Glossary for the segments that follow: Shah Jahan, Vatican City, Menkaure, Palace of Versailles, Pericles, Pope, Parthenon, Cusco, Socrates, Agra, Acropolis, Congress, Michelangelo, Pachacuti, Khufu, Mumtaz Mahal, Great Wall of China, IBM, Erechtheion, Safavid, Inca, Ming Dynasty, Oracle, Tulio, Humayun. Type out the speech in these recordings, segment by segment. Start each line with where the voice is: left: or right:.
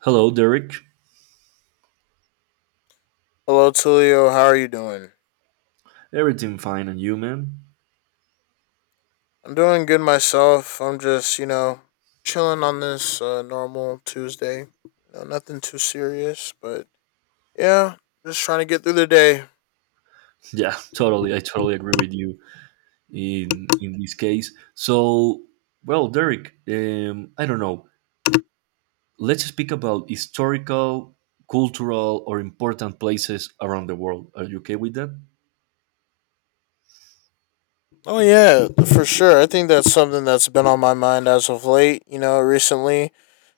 right: Hello, Derek.
left: Hello, Tulio. How are you doing?
right: Everything fine and you, man?
left: I'm doing good myself. I'm just, chilling on this normal Tuesday. Nothing too serious, but yeah, just trying to get through the day.
right: Yeah, totally. I totally agree with you in this case. So, well, Derek, I don't know. Let's speak about historical, cultural, or important places around the world. Are you okay with that?
left: Oh yeah, for sure. I think that's something that's been on my mind as of late. Recently,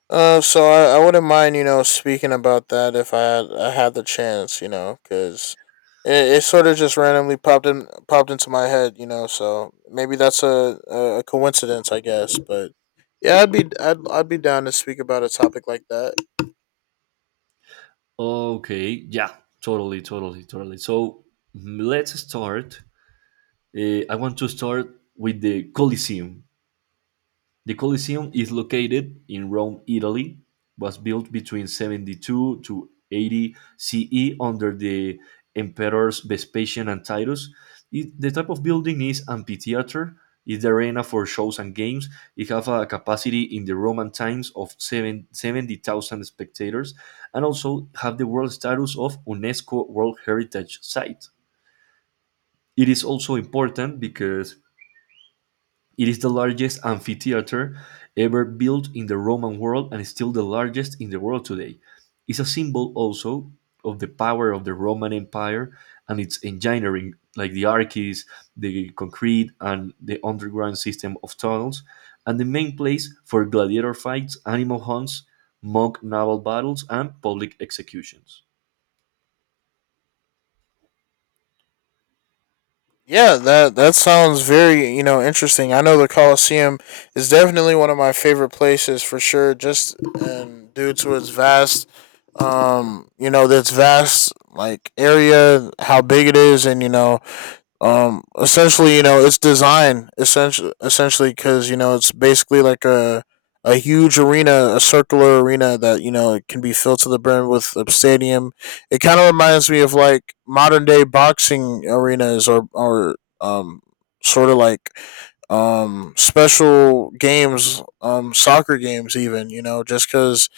left: So I wouldn't mind, speaking about that if I had the chance, because it sort of just randomly popped into my head. So maybe that's a coincidence, I guess. But yeah, I'd be down to speak about a topic like that.
right: Okay. Yeah. Totally. Totally. Totally. So let's start. I want to start with the Colosseum. The Colosseum is located in Rome, Italy, was built between 72 to 80 CE under the emperors Vespasian and Titus. The type of building is amphitheater. It's the arena for shows and games. It have a capacity in the Roman times of 770,000 spectators and also have the world status of UNESCO World Heritage Site. It is also important because it is the largest amphitheater ever built in the Roman world and is still the largest in the world today. It's a symbol also of the power of the Roman Empire and its engineering, like the arches, the concrete, and the underground system of tunnels, and the main place for gladiator fights, animal hunts, mock naval battles, and public executions.
left: Yeah, that sounds very, interesting. I know the Colosseum is definitely one of my favorite places for sure, just and due to its vast, its vast like area, how big it is, and essentially, it's design, essentially because, it's basically like a huge arena, a circular arena, that, it can be filled to the brim with a stadium. It kind of reminds me of like modern day boxing arenas or um sort of like special games, soccer games even, just because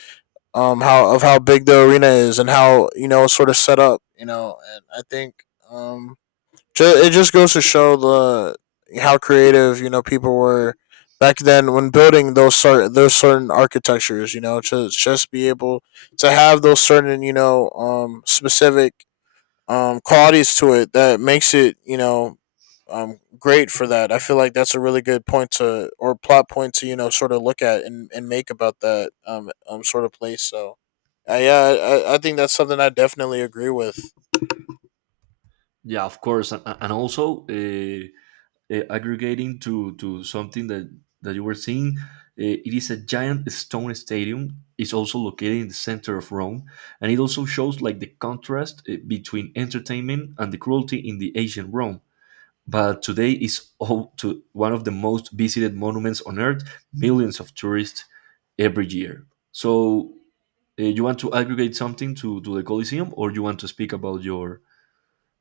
left: how big the arena is, and how, it's sort of set up, and I think, um it just goes to show the how creative, people were back then when building those certain architectures. To just be able to have those certain, specific, qualities to it, that makes it, great for that. I feel like that's a really good point to or plot point to, sort of look at and make about that, sort of place. So. Yeah, I think that's something I definitely agree with.
right: Yeah, of course, and also aggregating to something that you were seeing. It is a giant stone stadium. It's also located in the center of Rome, and it also shows like the contrast between entertainment and the cruelty in the ancient Rome. But today is all to one of the most visited monuments on Earth. Millions of tourists every year. So you want to aggregate something to the Colosseum, or you want to speak about your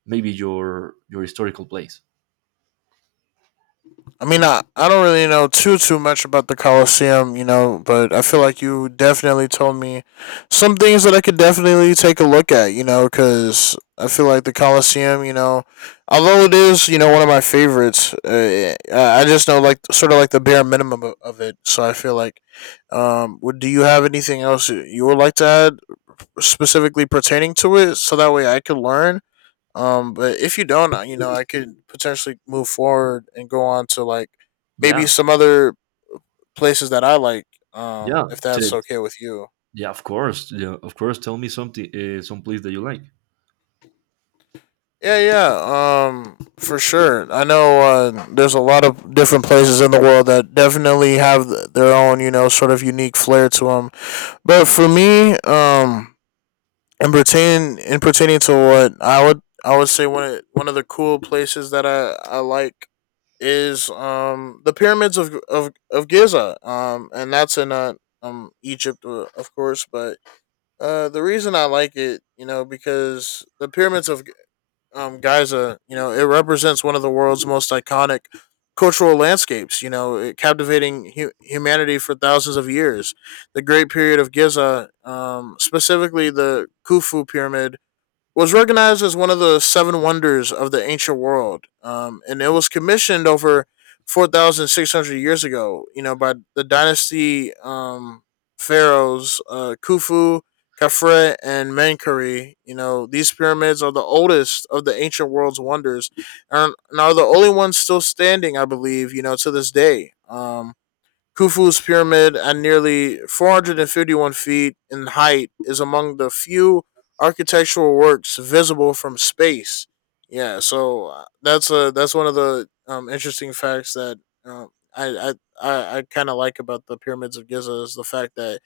right: maybe your historical place?
left: I mean, I don't really know too much about the Coliseum, but I feel like you definitely told me some things that I could definitely take a look at, because I feel like the Coliseum, although it is, one of my favorites, I just know like sort of like the bare minimum of it. So I feel like, would do you have anything else you would like to add specifically pertaining to it, so that way I could learn, but if you don't, I could potentially move forward and go on to like maybe
right: Yeah,
left: some other places that I like.
right: yeah.
left: If
right: T-
left: that's okay with you.
right: Yeah, of course. Yeah, of course. Tell me something, some place that you like.
left: Yeah, yeah. For sure. I know, there's a lot of different places in the world that definitely have their own, sort of unique flair to them. But for me, and pertaining to what I would say, one of the cool places that I like is the pyramids of Giza, and that's in, Egypt, of course. But the reason I like it, because the pyramids of, Giza, it represents one of the world's most iconic cultural landscapes, it captivating humanity for thousands of years. The Great Period of Giza, specifically the Khufu Pyramid, was recognized as one of the seven wonders of the ancient world, and it was commissioned over 4,600 years ago, by the dynasty, pharaohs, Khufu, Khafre, and Menkaure. These pyramids are the oldest of the ancient world's wonders, and are the only ones still standing, I believe, to this day. Khufu's pyramid, at nearly 451 feet in height, is among the few architectural works visible from space. Yeah, so, that's one of the, interesting facts that, um, I I I kind of like about the pyramids of Giza, is the fact that,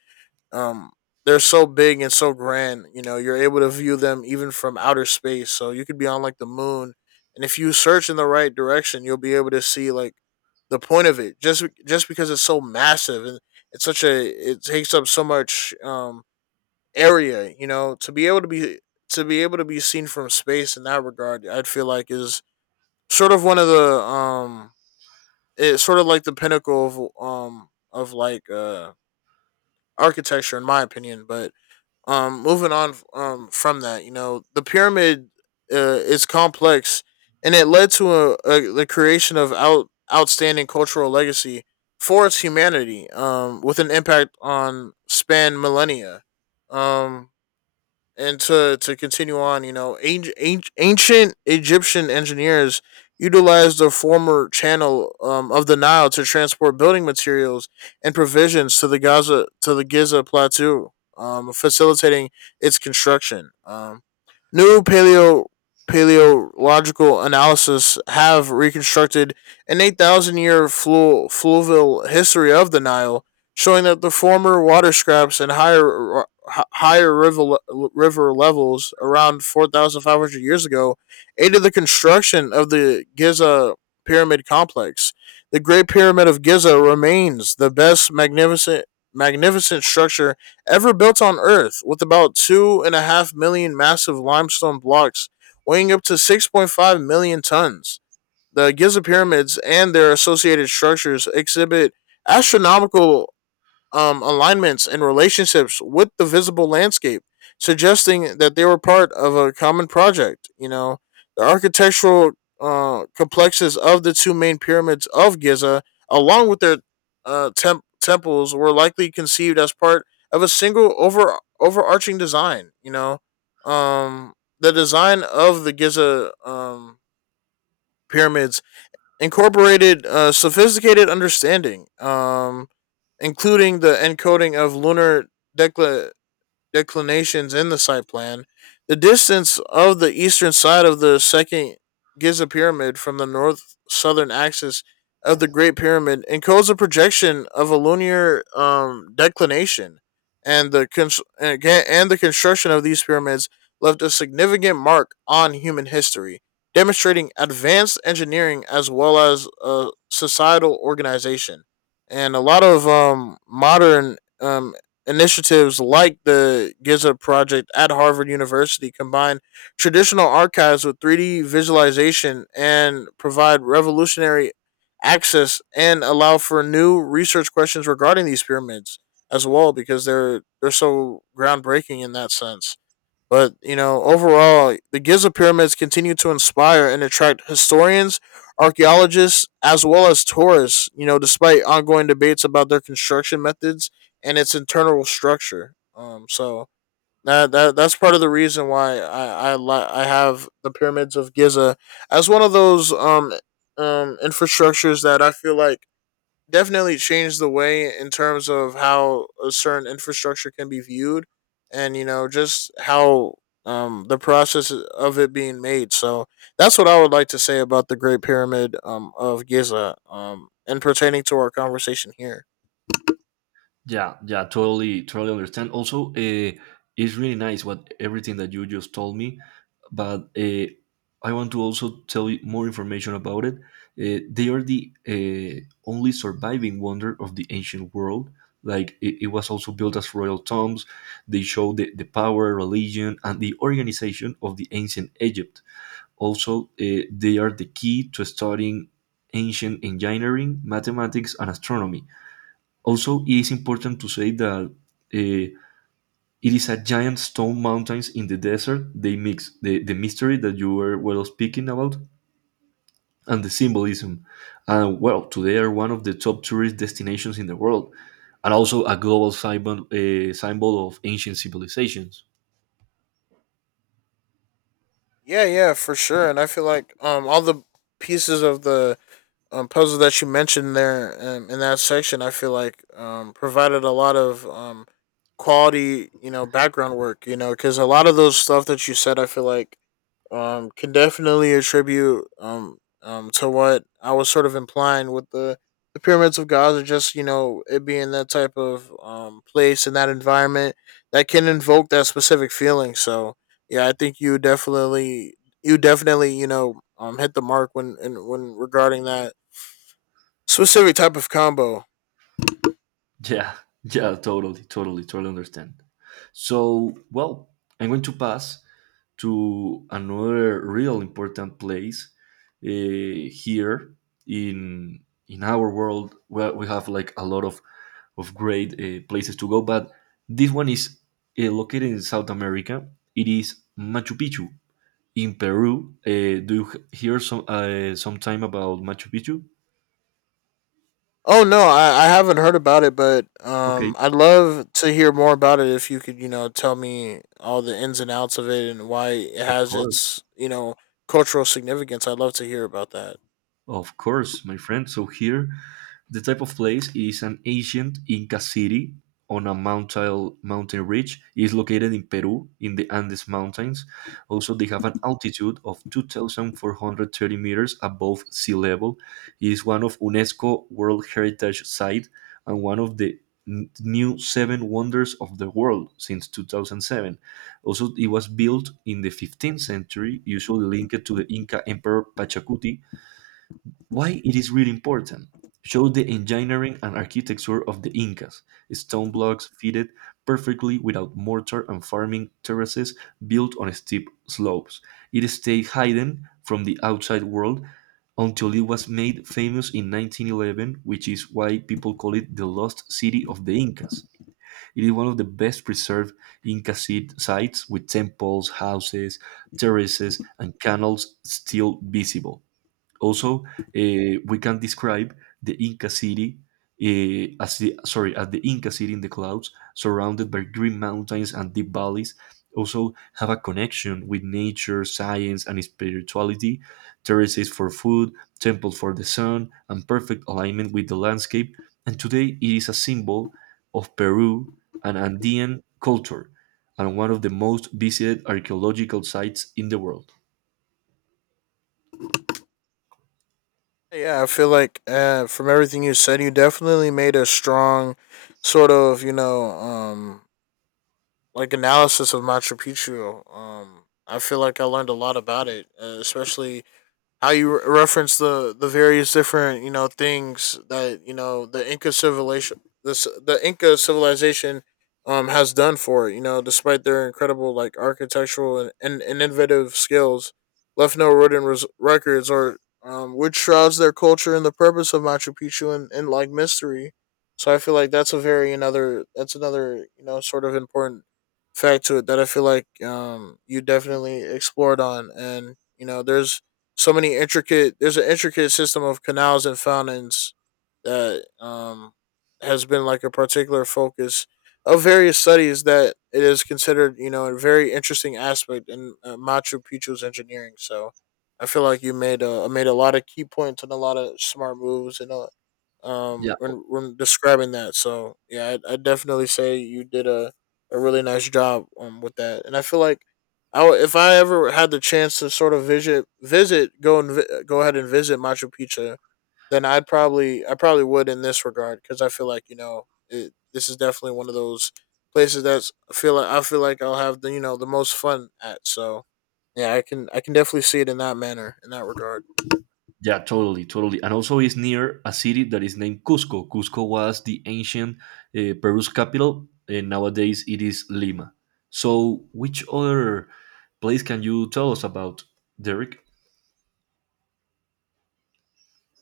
left: um they're so big and so grand, you're able to view them even from outer space, so you could be on like the moon, and if you search in the right direction, you'll be able to see like the point of it, just because it's so massive, and it's such a it takes up so much, area, to be able to be seen from space, in that regard, I'd feel like, is sort of one of the, um it's sort of like the pinnacle of, architecture in my opinion. But, moving on, from that, the pyramid, is complex, and it led to a the creation of, outstanding cultural legacy for its humanity, with an impact on span millennia. um and to continue on, ancient Egyptian engineers utilized the former channel, of the Nile, to transport building materials and provisions to the Giza plateau, facilitating its construction. New, paleological analysis have reconstructed an 8,000 year, fluvial history of the Nile, showing that the former water scraps and higher river levels, around 4,500 years ago, aided the construction of the Giza pyramid complex. The Great Pyramid of Giza remains the best, magnificent structure ever built on Earth, with about 2.5 million massive limestone blocks, weighing up to 6.5 million tons. The Giza pyramids and their associated structures exhibit astronomical, alignments and relationships with the visible landscape, suggesting that they were part of a common project. The architectural, complexes of the two main pyramids of Giza, along with their, temples, were likely conceived as part of a single, overarching design. Um, the design of the Giza, pyramids, incorporated, sophisticated understanding. Including the encoding of lunar, decla- declinations in the site plan, the distance of the eastern side of the second Giza pyramid from the north southern axis of the Great Pyramid encodes a projection of a lunar, declination, and the construction of these pyramids left a significant mark on human history, demonstrating advanced engineering, as well as, societal organization. And a lot of, modern, initiatives like the Giza project at Harvard University combine traditional archives with 3D visualization and provide revolutionary access and allow for new research questions regarding these pyramids as well, because they're so groundbreaking in that sense. But, overall, the Giza pyramids continue to inspire and attract historians, archaeologists, as well as tourists, despite ongoing debates about their construction methods and its internal structure. So that's part of the reason why, I have the pyramids of Giza as one of those, infrastructures, that I feel like definitely changed the way in terms of how a certain infrastructure can be viewed, and, just how, the process of it being made. So that's what I would like to say about the great pyramid, of Giza, and pertaining to our conversation here.
right: Yeah, yeah, totally, totally understand. Also, it's really nice what everything that you just told me, but I want to also tell you more information about it. They are the only surviving wonder of the ancient world. Like it was also built as royal tombs. They show the power, religion, and the organization of the ancient Egypt. Also, they are the key to studying ancient engineering, mathematics, and astronomy. Also, it is important to say that eh, it is a giant stone mountains in the desert. They mix the mystery that you were well speaking about and the symbolism. And well, today are one of the top tourist destinations in the world, and also a global symbol, symbol of ancient civilizations.
left: Yeah, yeah, for sure, and I feel like, all the pieces of the, puzzle that you mentioned there, in that section, I feel like, provided a lot of, quality, background work, because a lot of those stuff that you said, I feel like, can definitely attribute, to what I was sort of implying with the pyramids of Gaza, just, it being that type of, place and that environment that can invoke that specific feeling. So, yeah, I think you definitely, hit the mark when regarding that specific type of combo.
right: Yeah, yeah, totally, totally, totally understand. So, well, I'm going to pass to another real important place here in our world where we have like a lot of great places to go, but this one is located in South America. It is Machu Picchu in Peru. Do you hear some time about Machu Picchu?
left: Oh no, I haven't heard about it, but,
right: Okay,
left: I'd love to hear more about it. If you could, tell me all the ins and outs of it, and why it
right: of
left: has
right: course.
left: its, cultural significance. I'd love to hear about that.
right: Of course, my friend. So here, the type of place is an ancient Inca city on a mountain ridge. It is located in Peru in the Andes Mountains. Also, they have an altitude of 2,430 meters above sea level. It is one of UNESCO World Heritage Site and one of the new seven wonders of the world since 2007. Also, it was built in the 15th century, usually linked to the Inca Emperor Pachacuti, why it is really important. Show the engineering and architecture of the Incas, stone blocks fitted perfectly without mortar and farming terraces built on steep slopes. It stayed hidden from the outside world until it was made famous in 1911, which is why people call it the lost city of the Incas. It is one of the best preserved Inca sites with temples, houses, terraces, and canals still visible. Also, we can describe the Inca city as the Inca city in the clouds, surrounded by green mountains and deep valleys. Also, have a connection with nature, science, and spirituality. Terraces for food, temples for the sun, and perfect alignment with the landscape. And today, it is a symbol of Peru and Andean culture, and one of the most visited archaeological sites in the world.
left: Yeah, I feel like, from everything you said, you definitely made a strong sort of, like analysis of Machu Picchu. I feel like I learned a lot about it, especially how you reference the various different, things that, the Inca civilization, has done for it. Despite their incredible like architectural and innovative skills, left no written, records, or, which shrouds their culture and the purpose of Machu Picchu, in like mystery. So I feel like that's a very another that's another sort of important fact to it that I feel like you definitely explored on, and there's so many intricate. There's an intricate system of canals and fountains that has been like a particular focus of various studies, that it is considered, you know, a very interesting aspect in Machu Picchu's engineering. So I feel like you made a lot of key points and a lot of smart moves, and a
right: Yeah.
left: when describing that. So yeah, I definitely say you did a really nice job with that, and I feel like if I ever had the chance to sort of go ahead and visit Machu Picchu, then I probably would in this regard, because I feel like, you know, this is definitely one of those places that's I feel like I'll have the, you know, the most fun at. So yeah, I can definitely see it in that manner, in that regard.
right: Yeah, totally, totally. And also, it's near a city that is named Cusco. Cusco was the ancient Peru's capital, and nowadays it is Lima. So, which other place can you tell us about, Derek?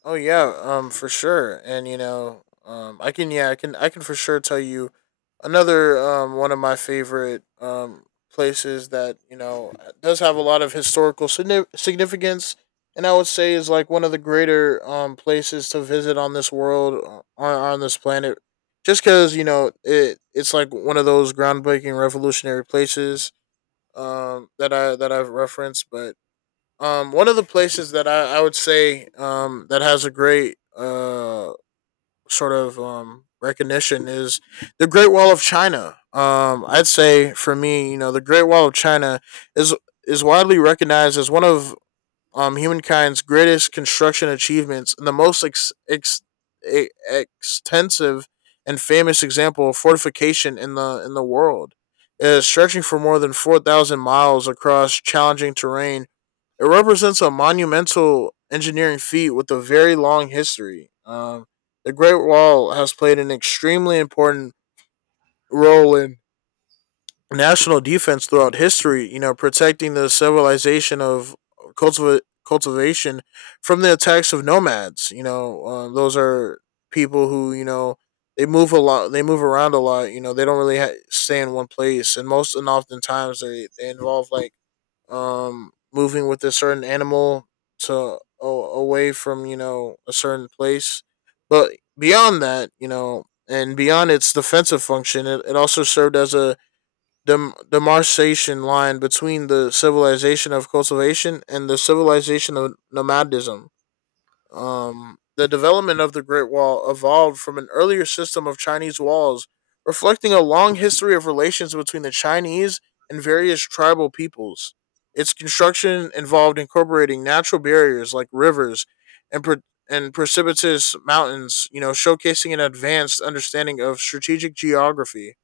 left: Oh yeah, for sure. And you know, I can, yeah, I can for sure tell you another one of my favorite places that, you know, does have a lot of historical significance, and I would say is like one of the greater places to visit on this world, on this planet, just because, you know, it it's like one of those groundbreaking revolutionary places that I've referenced. But one of the places that I would say, that has a great, sort of, recognition is the Great Wall of China. I'd say, for me, you know, the Great Wall of China is is widely recognized as one of humankind's greatest construction achievements, and the most extensive and famous example of fortification in the world. It is stretching for more than 4,000 miles across challenging terrain. It represents a monumental engineering feat with a very long history. The Great Wall has played an extremely important role in national defense throughout history, you know, protecting the civilization of cultivation from the attacks of nomads. You know, those are people who, you know, they move a lot, they move around a lot, you know, they don't really stay in one place. And most and oftentimes they involve like moving with a certain animal to a away from, you know, a certain place. But beyond that, you know, and beyond its defensive function, it also served as a demarcation line between the civilization of cultivation and the civilization of nomadism. The development of the Great Wall evolved from an earlier system of Chinese walls, reflecting a long history of relations between the Chinese and various tribal peoples. Its construction involved incorporating natural barriers like rivers and, pre- and precipitous mountains, you know, showcasing an advanced understanding of strategic geography.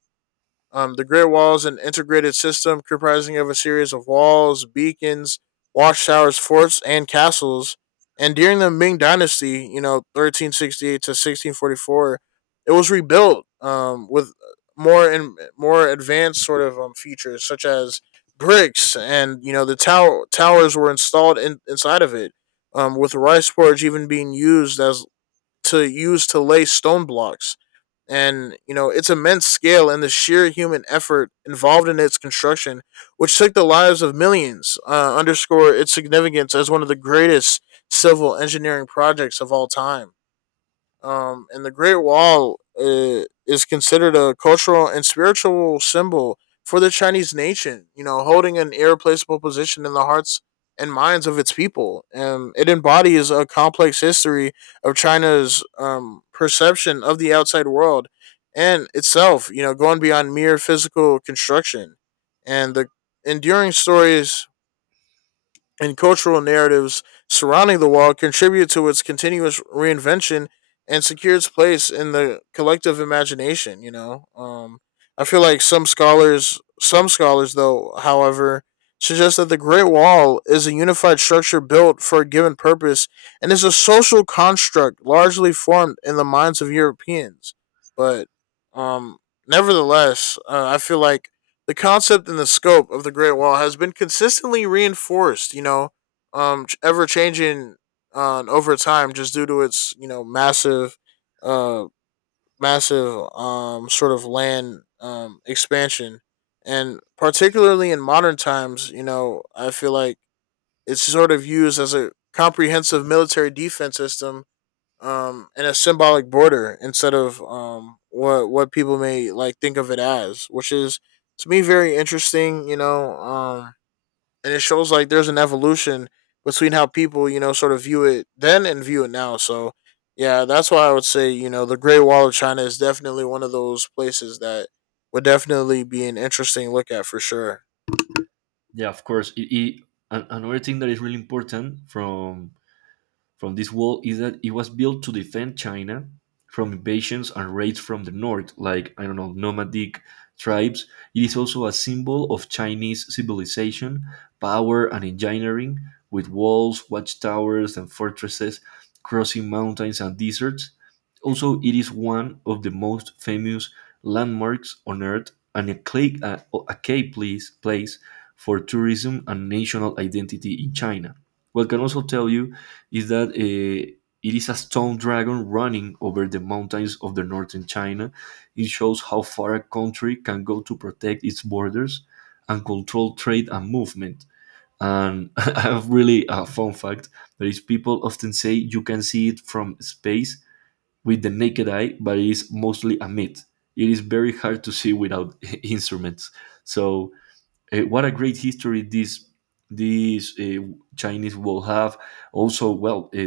left: The Great Wall is an integrated system comprising of a series of walls, beacons, watchtowers, forts, and castles. And during the Ming Dynasty, you know, 1368 to 1644, it was rebuilt with more and more advanced sort of features such as bricks, and you know the tower towers were installed inside of it, with rice porridge even being used as to use to lay stone blocks. And, you know, its immense scale and the sheer human effort involved in its construction, which took the lives of millions, underscore its significance as one of the greatest civil engineering projects of all time. And the Great Wall, is considered a cultural and spiritual symbol for the Chinese nation, you know, holding an irreplaceable position in the hearts and minds of its people. It embodies a complex history of China's perception of the outside world and itself. You know, going beyond mere physical construction. And the enduring stories and cultural narratives surrounding the wall contribute to its continuous reinvention and secure its place in the collective imagination, you know. I feel like some scholars, though, however, suggest that the Great Wall is a unified structure built for a given purpose, and is a social construct largely formed in the minds of Europeans. But um nevertheless, I feel like the concept and the scope of the Great Wall has been consistently reinforced, you know, ever changing, over time, just due to its, you know, uh, massive, sort of land, expansion. And particularly in modern times, you know, I feel like it's sort of used as a comprehensive military defense system and a symbolic border, instead of what people may like think of it as, which is to me very interesting, you know. And it shows like there's an evolution between how people, you know, sort of view it then and view it now. So yeah, that's why I would say, you know, the Great Wall of China is definitely one of those places that would definitely be an interesting look at, for sure.
right: Yeah, of course. Another thing that is really important from this wall is that it was built to defend China from invasions and raids from the north, like, I don't know, nomadic tribes. It is also a symbol of Chinese civilization, power, and engineering, with walls, watchtowers, and fortresses crossing mountains and deserts. Also, it is one of the most famous landmarks on Earth and a key place for tourism and national identity in China. What I can also tell you is that it is a stone dragon running over the mountains of the northern China. It shows how far a country can go to protect its borders and control trade and movement. And I have really a fun fact that is people often say you can see it from space with the naked eye, but it is mostly a myth. It is very hard to see without instruments. So what a great history this this uh, Chinese will have. Also, well,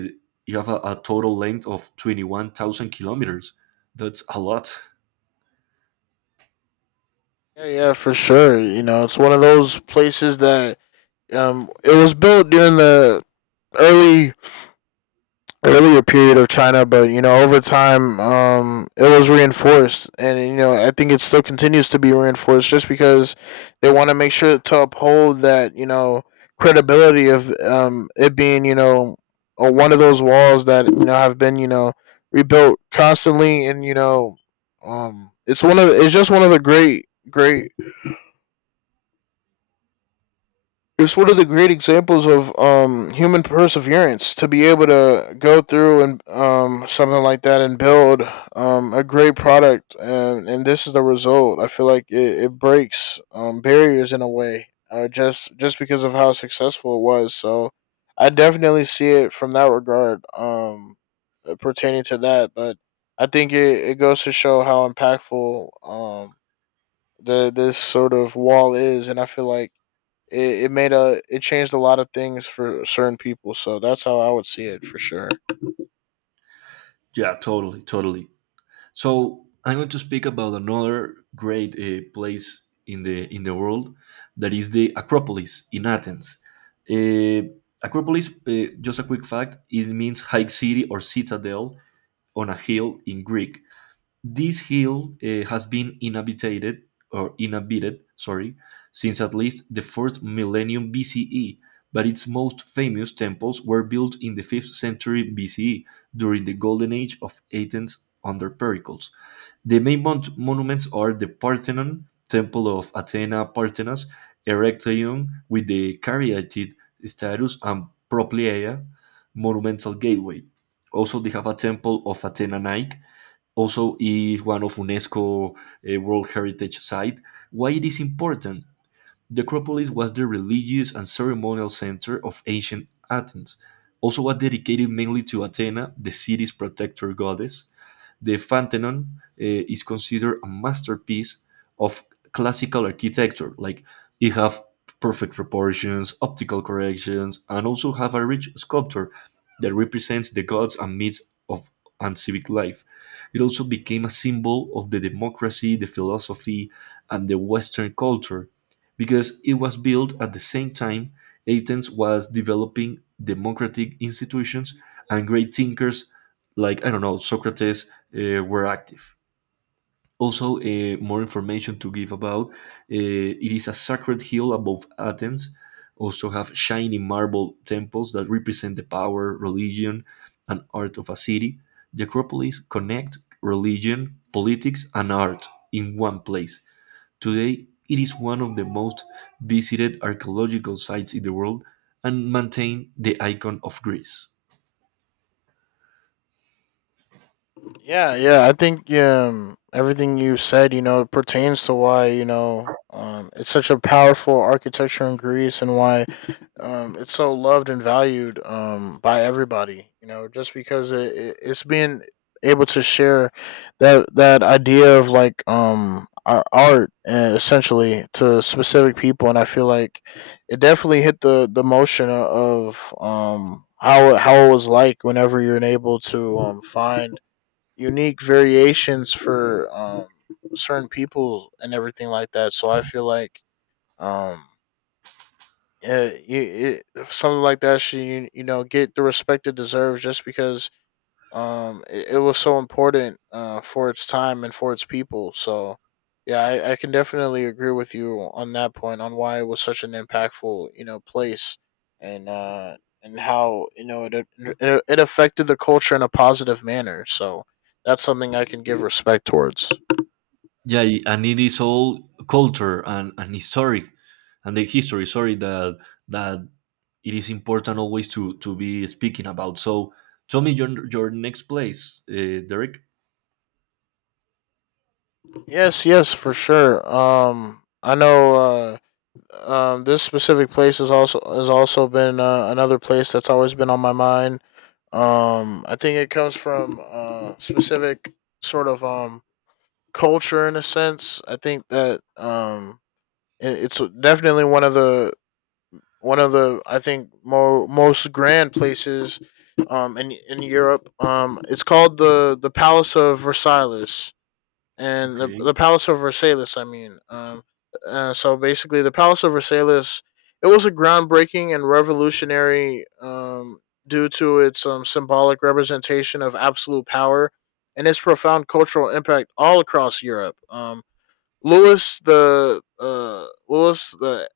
right: you have a total length of 21,000 kilometers. That's a lot.
left: Yeah, yeah, for sure. You know, it's one of those places that it was built during the early earlier period of China, but you know over time it was reinforced, and you know I think it still continues to be reinforced, just because they want to make sure to uphold that, you know, credibility of it being, you know, one of those walls that, you know, have been, you know, rebuilt constantly, and you know it's just one of the great great it's one of the great examples of human perseverance, to be able to go through and something like that and build a great product, and this is the result. I feel like it breaks barriers in a way, just because of how successful it was. So I definitely see it from that regard, pertaining to that. But I think it goes to show how impactful the this sort of wall is, and I feel like it changed a lot of things for certain people. So that's how I would see it, for sure.
right: Yeah, totally, totally. So I'm going to speak about another great place in the world that is the Acropolis in Athens. Uh, Acropolis, just a quick fact, it means high city or citadel on a hill in Greek. This hill has been inhabited, sorry, since at least the fourth millennium BCE, but its most famous temples were built in the 5th century BCE during the golden age of Athens under Pericles. The main monuments are the Parthenon, Temple of Athena Parthenas, Erechtheion with the Caryatid status and Propylaea, Monumental Gateway. Also, they have a temple of Athena Nike, also is one of UNESCO World Heritage Site. Why it is important? The Acropolis was the religious and ceremonial center of ancient Athens, also was dedicated mainly to Athena, the city's protector goddess. The Pantheon is considered a masterpiece of classical architecture. Like it have perfect proportions, optical corrections, and also have a rich sculpture that represents the gods and myths of and civic life. It also became a symbol of the democracy, the philosophy, and the Western culture because it was built at the same time Athens was developing democratic institutions and great thinkers like, I don't know, Socrates were active. Also, more information to give about it is a sacred hill above Athens. Also, have shiny marble temples that represent the power, religion, and art of a city. The Acropolis connect religion, politics, and art in one place. Today, it is one of the most visited archaeological sites in the world and maintain the icon of Greece.
left: Yeah, yeah. I think everything you said, you know, pertains to why, you know, it's such a powerful architecture in Greece, and why it's so loved and valued by everybody. You know, just because it it's being able to share that idea of like our art, essentially to specific people, and I feel like it definitely hit the motion of how it was like whenever you're able to find unique variations for certain people and everything like that. So I feel like um it, something like that should, you know, get the respect it deserves, just because it was so important for its time and for its people. So yeah, I can definitely agree with you on that point on why it was such an impactful, you know, place. And and how, you know, it affected the culture in a positive manner. So that's something I can give respect towards.
right: Yeah, and it is all culture and historic and the history, sorry, that that it is important always to be speaking about. So tell me your next place, Derek.
left: Yes, yes, for sure. I know this specific place is also has also been, another place that's always been on my mind. I think it comes from, specific sort of culture in a sense. I think that, it's definitely one of the I think more most grand places in Europe. It's called the Palace of Versailles, and
right: Okay.
left: the Palace of Versailles, I mean, so basically, the Palace of Versailles. It was a groundbreaking and revolutionary, due to its symbolic representation of absolute power and its profound cultural impact all across Europe. Louis the,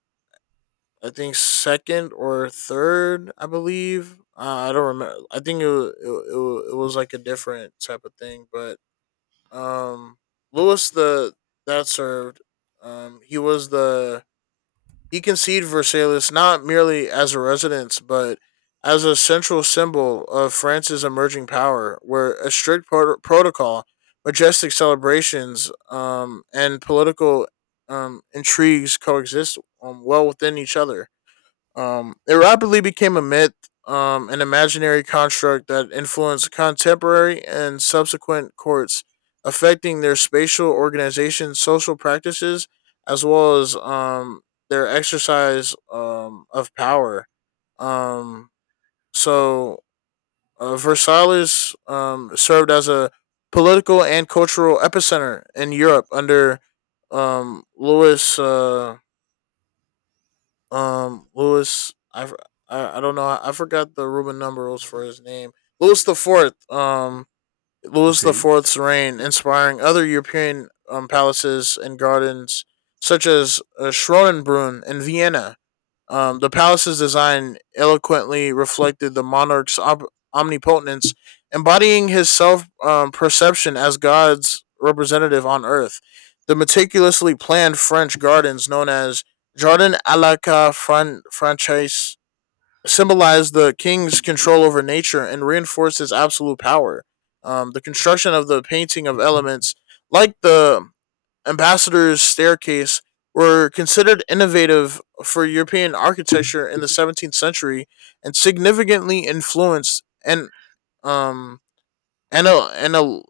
left: I think, second or third, I believe. I don't remember. I think it it was like a different type of thing. But um, Louis the that served. He was the he conceived Versailles not merely as a residence, but as a central symbol of France's emerging power, where a strict protocol, majestic celebrations, and political intrigues coexist well within each other. It rapidly became a myth, an imaginary construct that influenced contemporary and subsequent courts, affecting their spatial organization, social practices, as well as their exercise of power. Um, so, Versailles served as a political and cultural epicenter in Europe under, Louis. Lewis, I don't know. I forgot the Roman numerals for his name. Louis the Fourth. Louis the
right: Okay.
left: Fourth's reign, inspiring other European palaces and gardens such as Schronenbrunn in Vienna. Um, the palace's design eloquently reflected the monarch's omnipotence, embodying his self perception as God's representative on earth. The meticulously planned French gardens, known as Jardin à la Francaise, symbolized the king's control over nature and reinforced his absolute power. The construction of the painting of elements, like the ambassador's staircase were considered innovative for European architecture in the 17th century and significantly influenced um and a,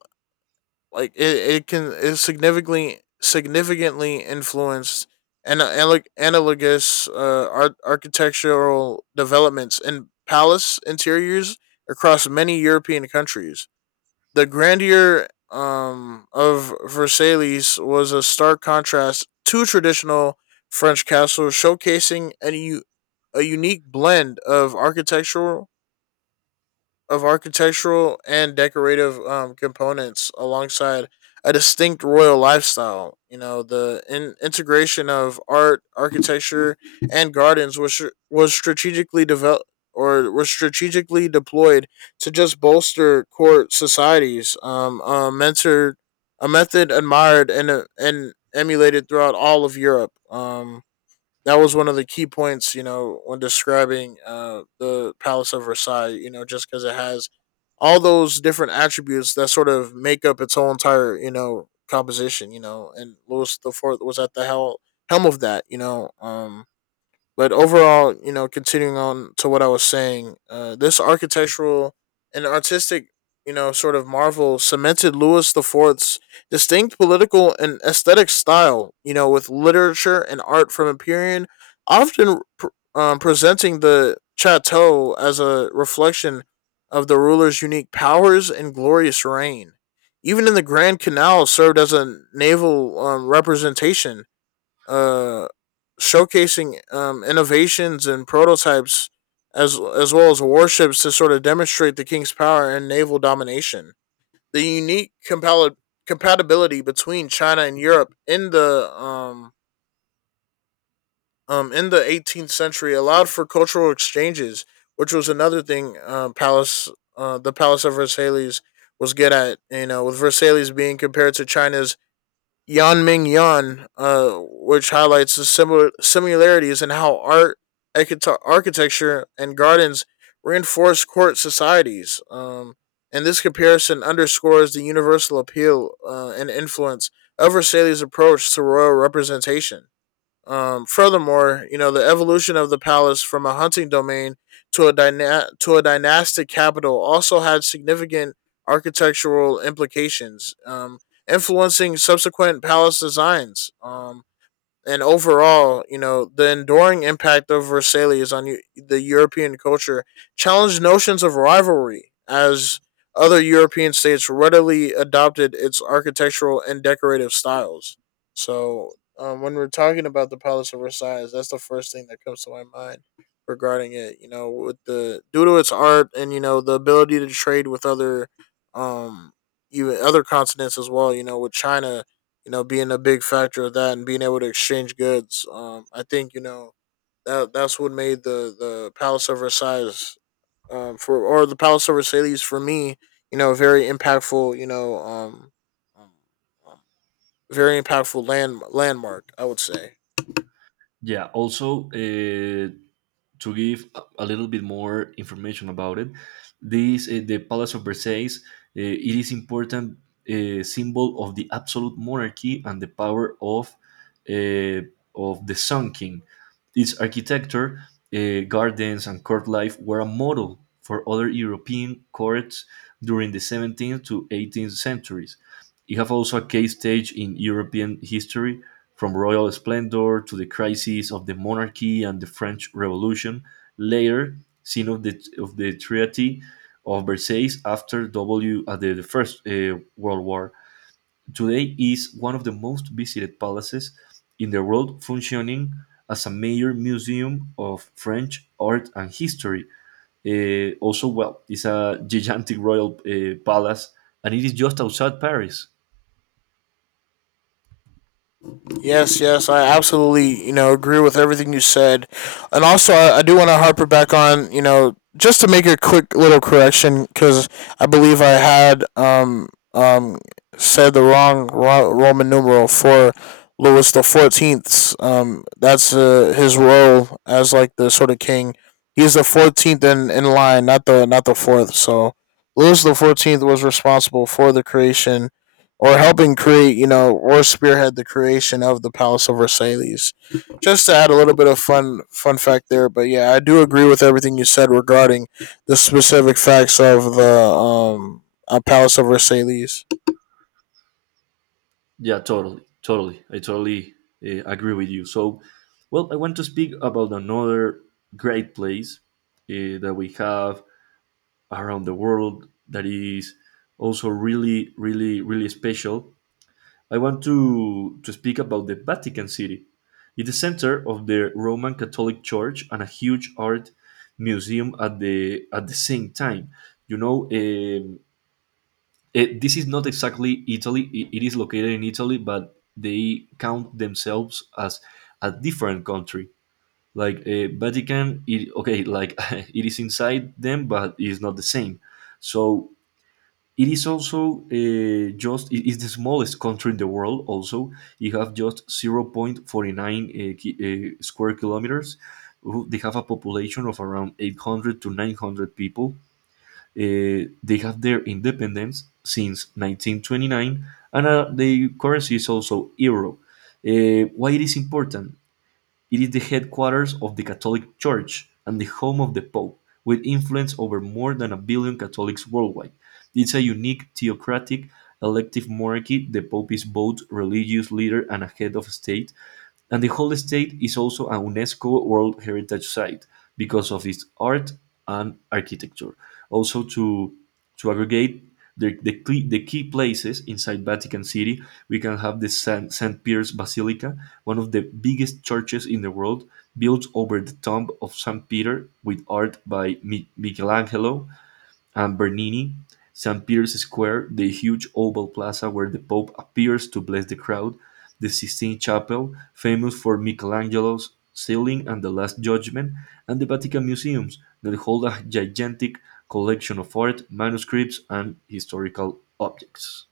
left: like it can it significantly significantly influenced and analogous architectural developments in palace interiors across many European countries. The grandeur of Versailles was a stark contrast to traditional French castles, showcasing an unique blend of architectural and decorative components alongside a distinct royal lifestyle. The integration of art, architecture, and gardens was strategically deployed to just bolster court societies. A mentor, a method admired and emulated throughout all of Europe. That was one of the key points, you know, when describing the Palace of Versailles, you know, just because it has all those different attributes that sort of make up its whole entire, you know, composition, you know, and Louis the Fourth was at the helm of that, you know. Um, but overall, you know, continuing on to what I was saying, this architectural and artistic, you know, sort of marvel cemented Louis the Fourth's distinct political and aesthetic style, you know, with literature and art from Empyrean, often presenting the chateau as a reflection of the ruler's unique powers and glorious reign. Even in the Grand Canal served as a naval representation uh, showcasing innovations and prototypes as well as warships to sort of demonstrate the king's power and naval domination. The compatibility between China and Europe in the 18th century allowed for cultural exchanges, which was another thing Palace the Palace of Versailles was good at. You know, with Versailles being compared to China's Yan Ming Yan, which highlights the similarities in how art, architecture, and gardens reinforce court societies. And this comparison underscores the universal appeal and influence of Versailles' approach to royal representation. Furthermore, you know the evolution of the palace from a hunting domain to a dynastic capital also had significant architectural implications, influencing subsequent palace designs. And overall, you know, the enduring impact of Versailles on the European culture challenged notions of rivalry as other European states readily adopted its architectural and decorative styles. So, when we're talking about the Palace of Versailles, that's the first thing that comes to my mind regarding it. You know, with the due to its art and you know the ability to trade with other, um, even other continents as well. You know, with China you know, being a big factor of that and being able to exchange goods. I think you know that that's what made the Palace of Versailles for or the Palace of Versailles for me, you know, very impactful. You know, um, um, very impactful landmark, I would say.
right: Yeah. Also, to give a little bit more information about it, this the Palace of Versailles. It is important symbol of the absolute monarchy and the power uh, of the Sun King. Its architecture, gardens, and court life were a model for other European courts during the 17th to 18th centuries. It have also a case stage in European history from royal splendor to the crises of the monarchy and the French Revolution, later scene of the Treaty of Versailles after W at the First World War, today is one of the most visited palaces in the world, functioning as a major museum of French art and history. Also, well, it's a gigantic royal palace, and it is just outside Paris.
left: Yes, yes, I absolutely, you know, agree with everything you said. And also, I do want to harper back on, you know, just to make a quick little correction, because I believe I had um, said the wrong Roman numeral for Louis the XIV. That's his role as like the sort of king. He's the 14th in line, not the fourth. So Louis the XIV was responsible for the creation or helping create, you know, or spearhead the creation of the Palace of Versailles. Just to add a little bit of fun fact there, but yeah, I do agree with everything you said regarding the specific facts of the Palace of Versailles.
right: Yeah, totally, totally. I totally agree with you. So, well, I want to speak about another great place that we have around the world that is also really, really, really special. I want to speak about the Vatican City. It's the center of the Roman Catholic Church and a huge art museum at the same time. You know, it, this is not exactly Italy. It is located in Italy, but they count themselves as a different country. Like Vatican, okay, like it is inside them, but it is not the same. So it is also just it is the smallest country in the world. Also, you have just 0.49 square kilometers. They have a population of around 800 to 900 people, they have their independence since 1929, and the currency is also euro. Why it is important? It is the headquarters of the Catholic Church and the home of the Pope, with influence over more than a billion Catholics worldwide. It's a unique theocratic elective monarchy. The Pope is both religious leader and a head of state, and the whole estate is also a UNESCO World Heritage Site because of its art and architecture. Also, to aggregate the key places inside Vatican City, we can have the St. Saint Peter's Basilica, one of the biggest churches in the world, built over the tomb of St. Peter with art by Michelangelo and Bernini, St. Peter's Square, the huge oval plaza where the Pope appears to bless the crowd, the Sistine Chapel, famous for Michelangelo's ceiling and the Last Judgment, and the Vatican Museums, that hold a gigantic collection of art, manuscripts, and historical objects.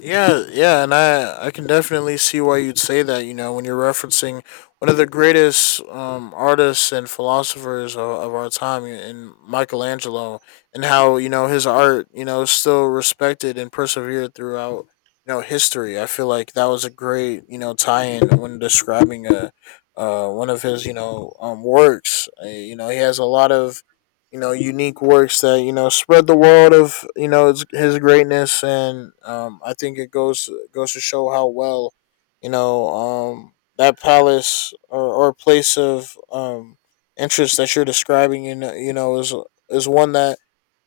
left: Yeah, yeah, and I can definitely see why you'd say that. You know, when you're referencing one of the greatest artists and philosophers of our time, in Michelangelo, and how you know his art, you know, is still respected and persevered throughout you know history. I feel like that was a great you know tie-in when describing a one of his you know works. You know, he has a lot of you know unique works that you know spread the world of you know his greatness, and I think it goes to show how well you know that palace, or place of interest that you're describing you know is one that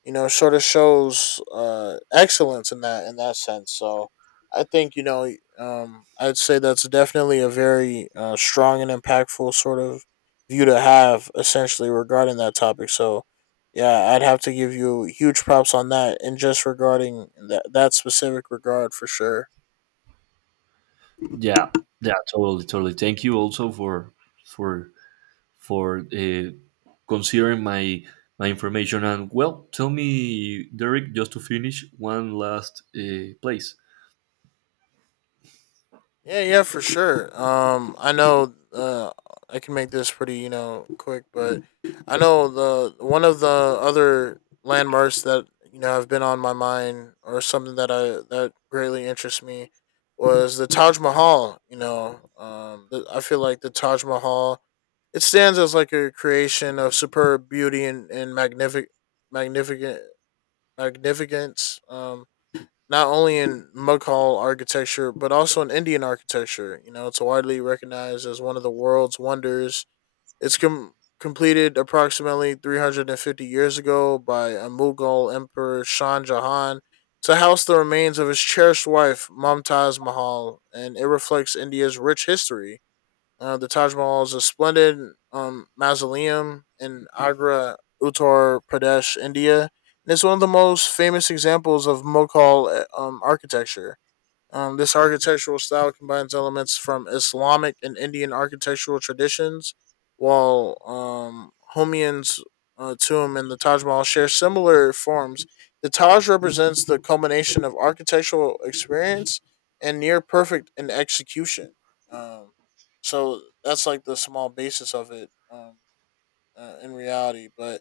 left: you know sort of shows excellence in that sense. So I think you know I'd say that's definitely a very strong and impactful sort of view to have essentially regarding that topic. So yeah, I'd have to give you huge props on that, and just regarding that specific regard for sure.
right: Yeah, yeah, totally, totally. Thank you also for for for uh, considering my information. And well, tell me, Derek, just to finish one last place.
left: Yeah, yeah, for sure. I know. I can make this pretty, you know, quick, but I know the one of the other landmarks that you know have been on my mind or something that greatly interests me was the Taj Mahal. I feel like the Taj Mahal it stands as like a creation of superb beauty and magnificent significance, not only in Mughal architecture, but also in Indian architecture. You know, it's widely recognized as one of the world's wonders. It's completed approximately 350 years ago by a Mughal emperor, Shah Jahan, to house the remains of his cherished wife, Mumtaz Mahal, and it reflects India's rich history. Uh, the Taj Mahal is a splendid mausoleum in Agra, Uttar Pradesh, India, and it's one of the most famous examples of Mughal architecture. This architectural style combines elements from Islamic and Indian architectural traditions, while Humayun's tomb and the Taj Mahal share similar forms. The Taj represents the culmination of architectural experience and near perfect in execution. Um, so that's like the small basis of it, in reality. But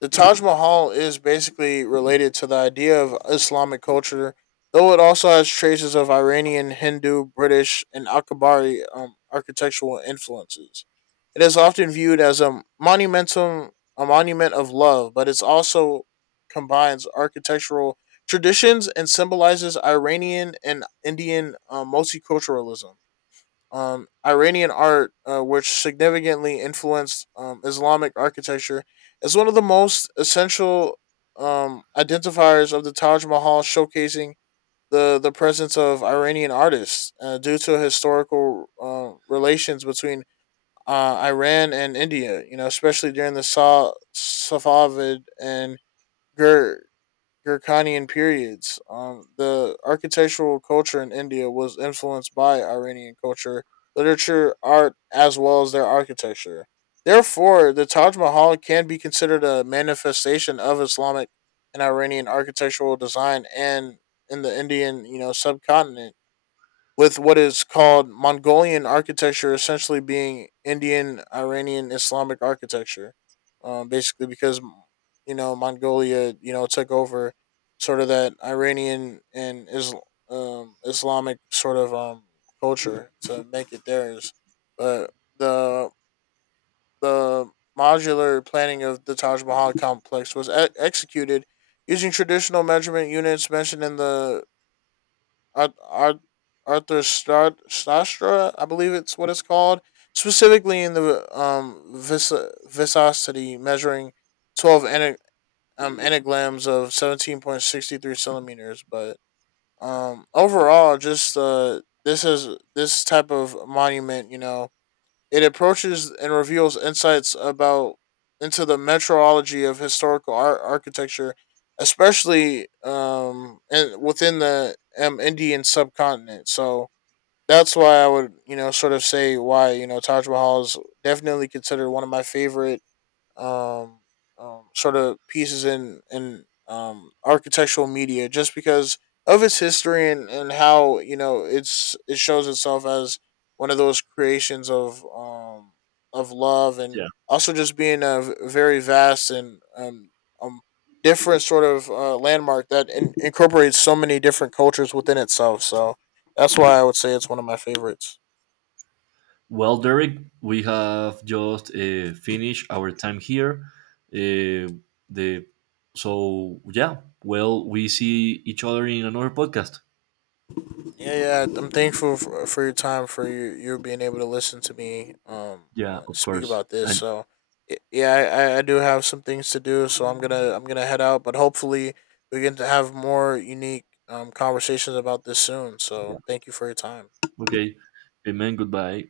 left: the Taj Mahal is basically related to the idea of Islamic culture, though it also has traces of Iranian, Hindu, British, and Akbari architectural influences. It is often viewed as a monument of love, but it also combines architectural traditions and symbolizes Iranian and Indian multiculturalism. Iranian art, which significantly influenced Islamic architecture, is one of the most essential identifiers of the Taj Mahal, showcasing the presence of Iranian artists due to historical relations between Iran and India. You know, especially during the Safavid and Gur- Gurkhanian periods. The architectural culture in India was influenced by Iranian culture, literature, art, as well as their architecture. Therefore, the Taj Mahal can be considered a manifestation of Islamic and Iranian architectural design and in the Indian, you know, subcontinent with what is called Mongolian architecture essentially being Indian Iranian Islamic architecture. Basically, because you know Mongolia, you know, took over sort of that Iranian and Islamic sort of culture to make it theirs. But the the modular planning of the Taj Mahal complex was executed using traditional measurement units mentioned in the Ar- Ar- Arthur Strad, I believe it's what it's called, specifically in the viscosity measuring 12 anagrams of 17.63 centimeters. But overall, just this is this type of monument, you know, it approaches and reveals insights about into the metrology of historical architecture, especially and within the Indian subcontinent. So that's why I would you know sort of say why you know Taj Mahal is definitely considered one of my favorite um, sort of pieces in architectural media just because of its history, and how you know it shows itself as one of those creations of love and
right: Yeah.
left: also just being a very vast and um, different sort of landmark that incorporates so many different cultures within itself. So that's why I would say it's one of my favorites.
right: Well, Derek, we have just finished our time here. Uh, the so yeah. Well, we see each other in another podcast.
left: Yeah, yeah. I'm thankful for your time for you being able to listen to me
right: Yeah, of
left: speak
right: course.
left: about this.
right: And
left: So yeah, I do have some things to do, so I'm gonna head out. But hopefully we get to have more unique conversations about this soon.
right: yeah.
left: So thank you for your time.
right: Okay. Amen. Goodbye.